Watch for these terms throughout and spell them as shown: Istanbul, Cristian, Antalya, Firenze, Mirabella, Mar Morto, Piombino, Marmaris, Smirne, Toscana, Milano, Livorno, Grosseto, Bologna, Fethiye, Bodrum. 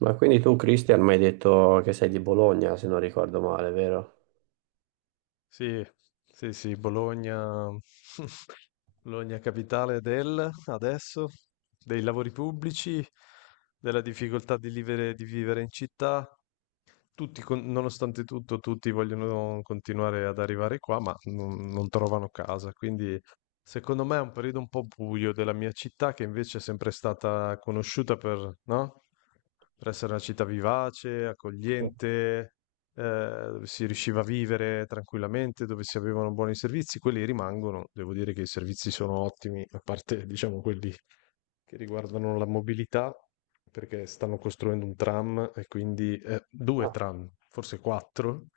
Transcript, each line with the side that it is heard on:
right: Ma quindi tu, Cristian, mi hai detto che sei di Bologna, se non ricordo male, vero?
left: Sì, sì, sì, Bologna, Bologna capitale del, adesso, dei lavori pubblici, della difficoltà di vivere in città, nonostante tutto, tutti vogliono continuare ad arrivare qua, ma non trovano casa. Quindi, secondo me, è un periodo un po' buio della mia città, che invece è sempre stata conosciuta per, no? Per essere una città vivace,
right: Sì.
left: accogliente, dove si riusciva a vivere tranquillamente, dove si avevano buoni servizi. Quelli rimangono. Devo dire che i servizi sono ottimi, a parte, diciamo, quelli che riguardano la mobilità, perché stanno costruendo un tram e quindi due
right: Ah,
left: tram, forse quattro,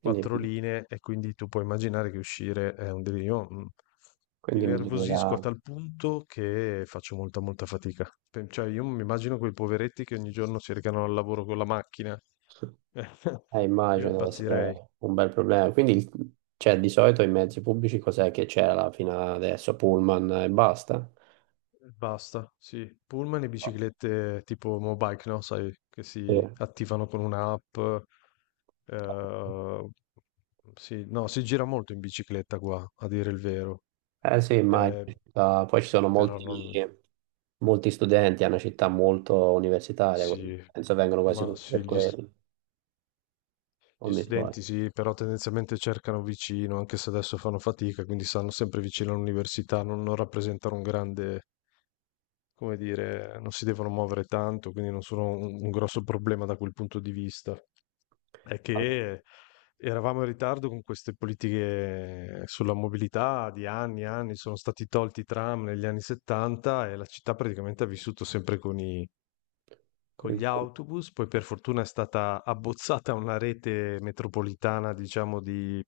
left: quattro
right: quindi,
left: linee e quindi tu puoi immaginare che uscire è un delirio. Io, mi
right: quindi
left: nervosisco a
right: migliorerà.
left: tal punto che faccio molta molta fatica. Cioè, io mi immagino quei poveretti che ogni giorno si recano al lavoro con la macchina. Io
right: Immagino deve
left: impazzirei.
right: essere un bel problema. Quindi, cioè, di solito i mezzi pubblici cos'è che c'era fino adesso? Pullman e basta?
left: Basta, sì. Pullman e biciclette tipo Mobike, no? Sai, che si
right: Sì.
left: attivano con un'app. eh, sì, no, si gira molto in bicicletta qua, a dire il vero.
right: Eh sì, immagino.
left: Eh,
right: Ah, poi ci sono
left: però
right: molti,
left: non...
right: molti studenti, è una città molto universitaria, quindi
left: Sì,
right: penso vengano quasi
left: ma
right: tutti
left: sì,
right: per
left: gli, st-
right: quello, non
left: gli
right: mi sbaglio.
left: studenti sì, però tendenzialmente cercano vicino, anche se adesso fanno fatica, quindi stanno sempre vicino all'università, non rappresentano un grande... Come dire, non si devono muovere tanto, quindi non sono un grosso problema da quel punto di vista. È
right: Ah,
left: che eravamo in ritardo con queste politiche sulla mobilità di anni e anni, sono stati tolti i tram negli anni '70 e la città praticamente ha vissuto sempre con i-
right: per
left: con
right: il-
left: gli autobus, poi per fortuna è stata abbozzata una rete metropolitana, diciamo, di,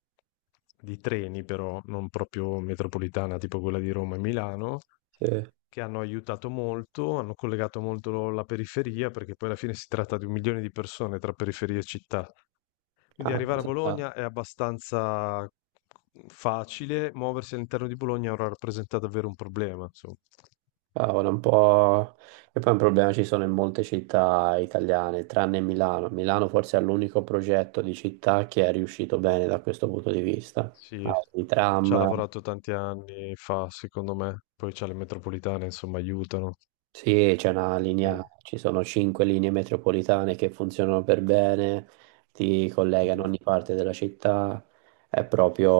left: di treni, però non proprio metropolitana, tipo quella di Roma e Milano,
right: sì.
left: che hanno aiutato molto, hanno collegato molto la periferia, perché poi alla fine si tratta di un milione di persone tra periferia e città. Quindi arrivare a
right: Ah,
left: Bologna è abbastanza facile, muoversi all'interno di Bologna ora rappresenta davvero un problema, insomma.
right: cavolo, un po'. E poi un problema ci sono in molte città italiane, tranne Milano. Milano forse è l'unico progetto di città che è riuscito bene da questo punto di vista. Ha
left: Sì,
right: i
left: ci ha
right: tram.
left: lavorato tanti anni fa, secondo me, poi c'ha le metropolitane, insomma, aiutano.
right: Sì, c'è una linea,
left: E-
right: ci sono cinque linee metropolitane che funzionano per bene, ti collegano a
left: mhm.
right: ogni parte della città, è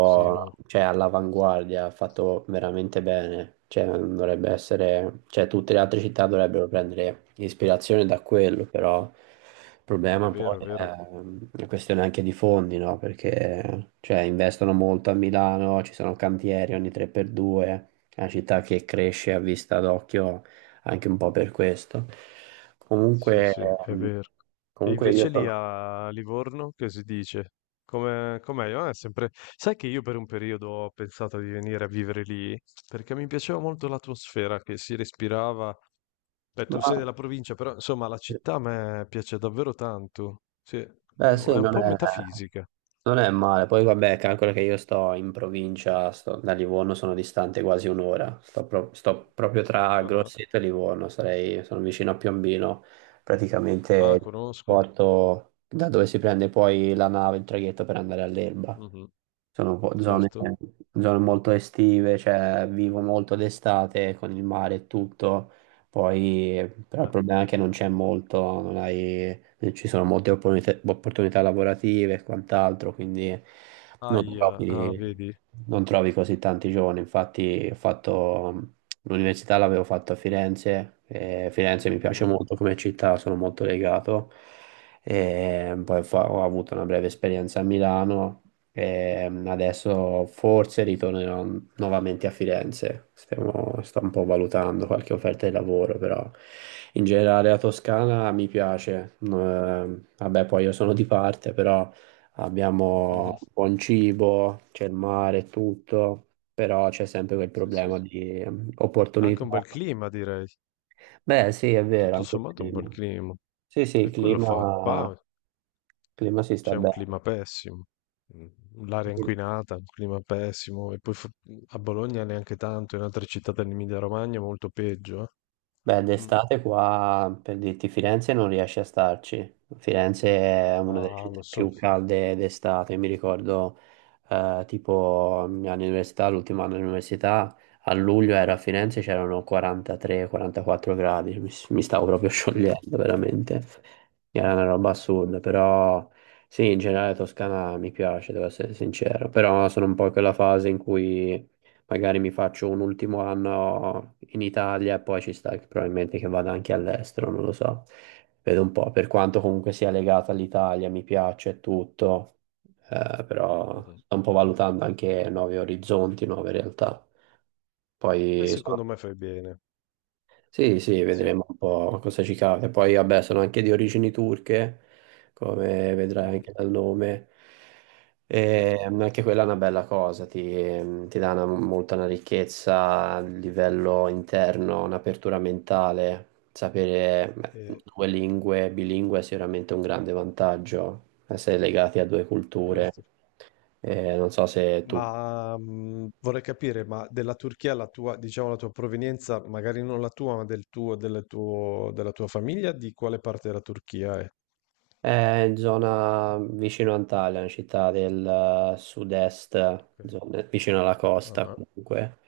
left: Sì, no,
right: cioè, all'avanguardia, fatto veramente bene, cioè, dovrebbe essere, cioè, tutte le altre città dovrebbero prendere ispirazione da quello, però il
left: è
right: problema poi
left: vero, è
right: è
left: vero.
right: una questione anche di fondi, no? Perché, cioè, investono molto a Milano, ci sono cantieri ogni 3x2, è una città che cresce a vista d'occhio anche un po' per questo.
left: Sì,
right: Comunque,
left: sì, è
right: ehm,
left: vero. E
right: comunque, io
left: invece lì
right: sono.
left: a Livorno che si dice? Com'è? Ah, è sempre... Sai che io per un periodo ho pensato di venire a vivere lì perché mi piaceva molto l'atmosfera che si respirava. Beh,
right: Ma,
left: tu sei della provincia, però insomma la città a me piace davvero tanto. Sì,
right: beh sì,
left: è un
right: non
left: po'
right: è,
left: metafisica.
right: non è male. Poi vabbè, calcola che io sto in provincia, da Livorno sono distante quasi un'ora. Sto proprio tra
left: Ah,
right: Grosseto e Livorno, sarei, sono vicino a Piombino,
left: ah,
right: praticamente il
left: conosco.
right: porto da dove si prende poi la nave, il traghetto per andare all'Elba.
left: Mhm.
right: Sono po- zone,
left: Certo.
right: zone molto estive, cioè vivo molto d'estate con il mare e tutto, poi però il
left: Eh,
right: problema è che non c'è molto, non ci sono molte opportunità lavorative e quant'altro, quindi non
left: Aia, ah,
right: trovi,
left: vedi?
right: non trovi così tanti giovani. Infatti ho fatto l'università, l'avevo fatto a Firenze, e Firenze mi piace
left: Mhm.
right: molto come città, sono molto legato e poi ho avuto una breve esperienza a Milano e adesso forse ritornerò nuovamente a Firenze. Sto un po' valutando qualche offerta di lavoro, però in generale la Toscana mi piace. No, vabbè, poi io sono di parte, però abbiamo buon cibo, c'è il mare, e tutto, però c'è sempre quel
left: Sì, sì.
right: problema di
left: Anche
right: opportunità.
left: un bel clima, direi.
right: Beh, sì, è vero,
left: Tutto
right: anche il
left: sommato un bel
right: clima.
left: clima,
right: Sì, sì,
left: e quello fa.
right: il
left: Qua
right: clima si sta
left: c'è un
right: bene.
left: clima pessimo, l'aria inquinata, un clima pessimo, e poi a Bologna neanche tanto, in altre città dell'Emilia Romagna è molto peggio. Eh.
right: Beh,
left: Mm.
right: d'estate qua, per dirti, Firenze non riesce a starci. Firenze è una delle
left: Ah, lo
right: città
left: so.
right: più calde d'estate. Mi ricordo, tipo, all'università, l'ultimo anno all'università, a luglio ero a Firenze, c'erano 43-44 gradi. Mi stavo proprio
left: Sì, sì.
right: sciogliendo, veramente. Era una roba assurda, però sì, in generale Toscana mi piace, devo essere sincero. Però sono un po' in quella fase in cui magari mi faccio un ultimo anno in Italia e poi ci sta che probabilmente che vada anche all'estero, non lo so. Vedo un po', per quanto comunque sia legata all'Italia, mi piace e tutto, però
left: Mhm.
right: sto un po' valutando anche nuovi orizzonti, nuove realtà.
left: E
right: Poi sono
left: secondo me fai bene.
right: Sì, sì,
left: Sì.
right: vedremo un po' cosa ci capita. Poi, vabbè, sono anche di origini turche, come vedrai
left: Mhm.
right: anche dal nome.
left: Sì.
right: E anche quella è una bella cosa, ti dà molta una ricchezza a livello interno, un'apertura mentale. Sapere, beh,
left: Eh,
right: due lingue, bilingue è sicuramente un grande vantaggio, essere legati a due culture.
left: certo.
right: Non so se tu.
left: Ma vorrei capire, ma della Turchia la tua, diciamo, la tua provenienza, magari non la tua, ma della tua famiglia, di quale parte della Turchia è?
right: È in zona vicino Antalya, una città del sud-est,
left: Ok.
right: vicino alla costa
left: Ah,
right: comunque.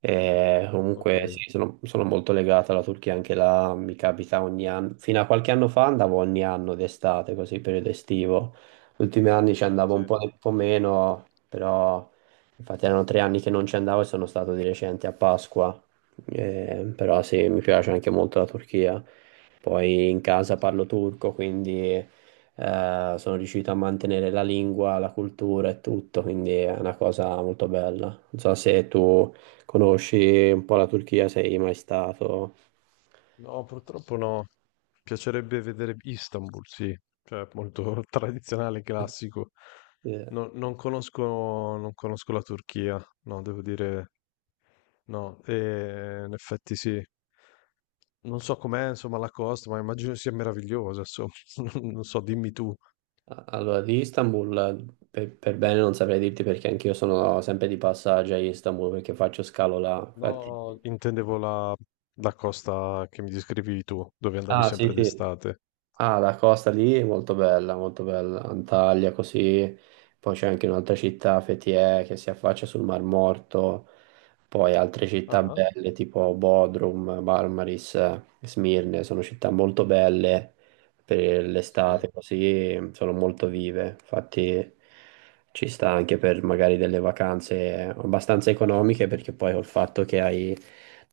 right: E
left: ok.
right: comunque sì, sono molto legato alla Turchia, anche là mi capita ogni anno. Fino a qualche anno fa andavo ogni anno d'estate, così periodo estivo. Gli ultimi anni ci andavo
left: Sì,
right: un po' meno, però infatti erano 3 anni che non ci andavo e sono stato di recente a Pasqua. Però sì, mi piace anche molto la Turchia. Poi in casa
left: sì.
right: parlo turco, quindi sono riuscito a mantenere la lingua, la cultura e tutto, quindi è una cosa molto bella. Non so se tu conosci un po' la Turchia, sei mai stato.
left: No, purtroppo no. Piacerebbe vedere Istanbul, sì, cioè molto tradizionale, classico.
right: Eh,
left: No- non conosco, non conosco la Turchia, no, devo dire no. E in effetti sì. Non so com'è, insomma, la costa, ma immagino sia meravigliosa, insomma. Non so, dimmi tu.
right: Allora, di Istanbul per bene non saprei dirti perché anch'io sono sempre di passaggio a Istanbul perché faccio scalo là. Infatti.
left: No, intendevo la, costa che mi descrivi tu, dove andavi
right: Ah, sì,
left: sempre
right: sì.
left: d'estate.
right: Ah, la costa lì è molto bella, molto bella. Antalya così, poi c'è anche un'altra città, Fethiye, che si affaccia sul Mar Morto, poi altre
left: Ah,
right: città
left: ah,
right: belle tipo Bodrum, Marmaris, Smirne, sono città molto belle per
left: sì.
right: l'estate, così sono molto vive, infatti ci sta anche per magari delle vacanze abbastanza economiche perché poi col fatto che hai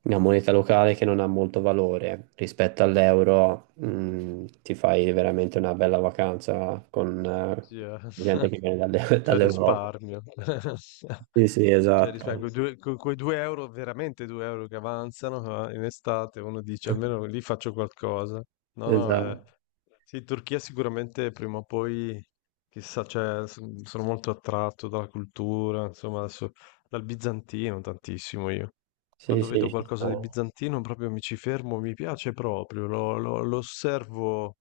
right: una moneta locale che non ha molto valore rispetto all'euro, ti fai veramente una bella vacanza con
left: Sì, eh.
right: gente che viene
left: C'è
right: dall'Europa.
left: risparmio.
right: Sì, sì,
left: Cioè, rispetto Sì, a
right: esatto.
left: sì. Quei due euro, veramente due euro che avanzano in estate, uno dice almeno lì faccio qualcosa. No, no,
right: Esatto.
left: sì, Turchia sicuramente prima o poi, chissà, cioè, sono molto attratto dalla cultura, insomma, adesso, dal bizantino tantissimo io.
right: Sì,
left: Quando vedo
right: sì, ci sta.
left: qualcosa di bizantino proprio mi ci fermo, mi piace proprio, lo osservo,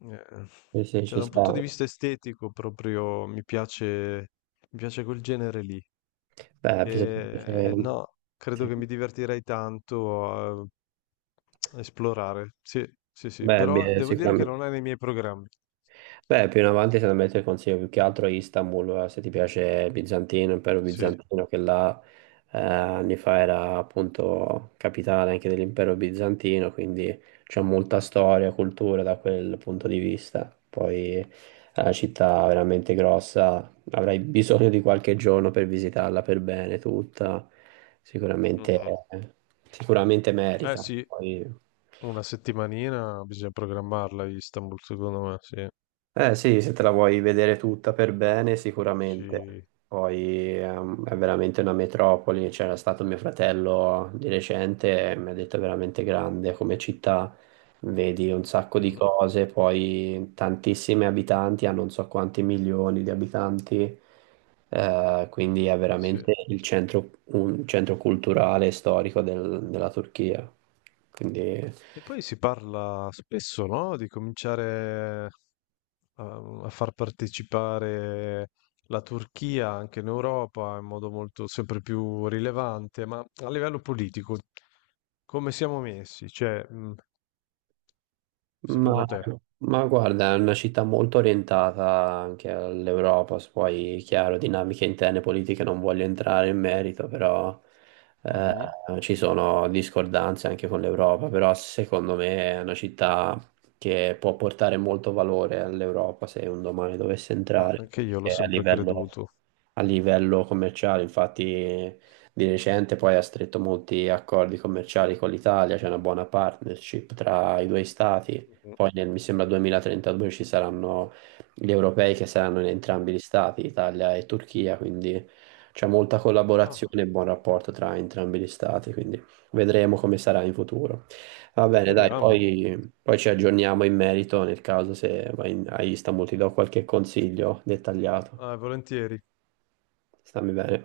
left: eh,
right: Sì, sì,
left: cioè
right: ci
left: da un punto
right: sta.
left: di vista estetico proprio mi piace quel genere lì.
right: Beh,
left: E, no, credo
right: sì.
left: che mi divertirei tanto a esplorare. Sì, sì, sì,
right: Beh,
left: però
right: beh,
left: devo dire che
right: sicuramente.
left: non è nei miei programmi.
right: Beh, più in avanti secondo me ti consiglio più che altro Istanbul, se ti piace Bizantino, impero
left: Sì.
right: bizantino, che là anni fa era appunto capitale anche dell'impero bizantino, quindi c'è molta storia, cultura da quel punto di vista. Poi è una città veramente grossa, avrai bisogno di qualche giorno per visitarla per bene tutta, sicuramente,
left: Mhm.
right: sicuramente
left: Eh
right: merita.
left: sì,
right: Poi.
left: una settimanina bisogna programmarla a Istanbul, secondo me, sì.
right: Eh sì, se te la vuoi vedere tutta per bene, sicuramente.
left: Sì.
right: Poi è veramente una metropoli. C'era stato mio fratello di recente e mi ha detto è veramente grande come città. Vedi un sacco di
left: Mhm.
right: cose, poi tantissimi abitanti, ha non so quanti milioni di abitanti, quindi è
left: Sì.
right: veramente il centro, un centro culturale e storico della Turchia. Quindi.
left: E poi si parla spesso, no? Di cominciare a far partecipare la Turchia anche in Europa in modo molto sempre più rilevante, ma a livello politico come siamo messi? Cioè,
right: Ma,
left: secondo te?
right: ma guarda, è una città molto orientata anche all'Europa, se poi chiaro, dinamiche interne politiche non voglio entrare in merito, però
left: Mhm.
right: ci sono discordanze anche con l'Europa, però secondo me è una città che può portare molto valore all'Europa se un domani dovesse
left: Ma
right: entrare,
left: anche io l'ho
right: perché a
left: sempre
right: livello,
left: creduto.
right: commerciale, infatti di recente poi ha stretto molti accordi commerciali con l'Italia, c'è una buona partnership tra i due stati.
left: Mhm.
right: Poi nel, mi sembra 2032, ci saranno gli europei che saranno in entrambi gli stati, Italia e Turchia, quindi c'è molta
left: Ah,
right: collaborazione e buon rapporto tra entrambi gli stati, quindi vedremo come sarà in futuro. Va
left: ma
right: bene, dai,
left: speriamo.
right: poi, ci aggiorniamo in merito nel caso se vai a Istanbul, ti do qualche consiglio dettagliato.
left: Ah, volentieri.
right: Stammi bene.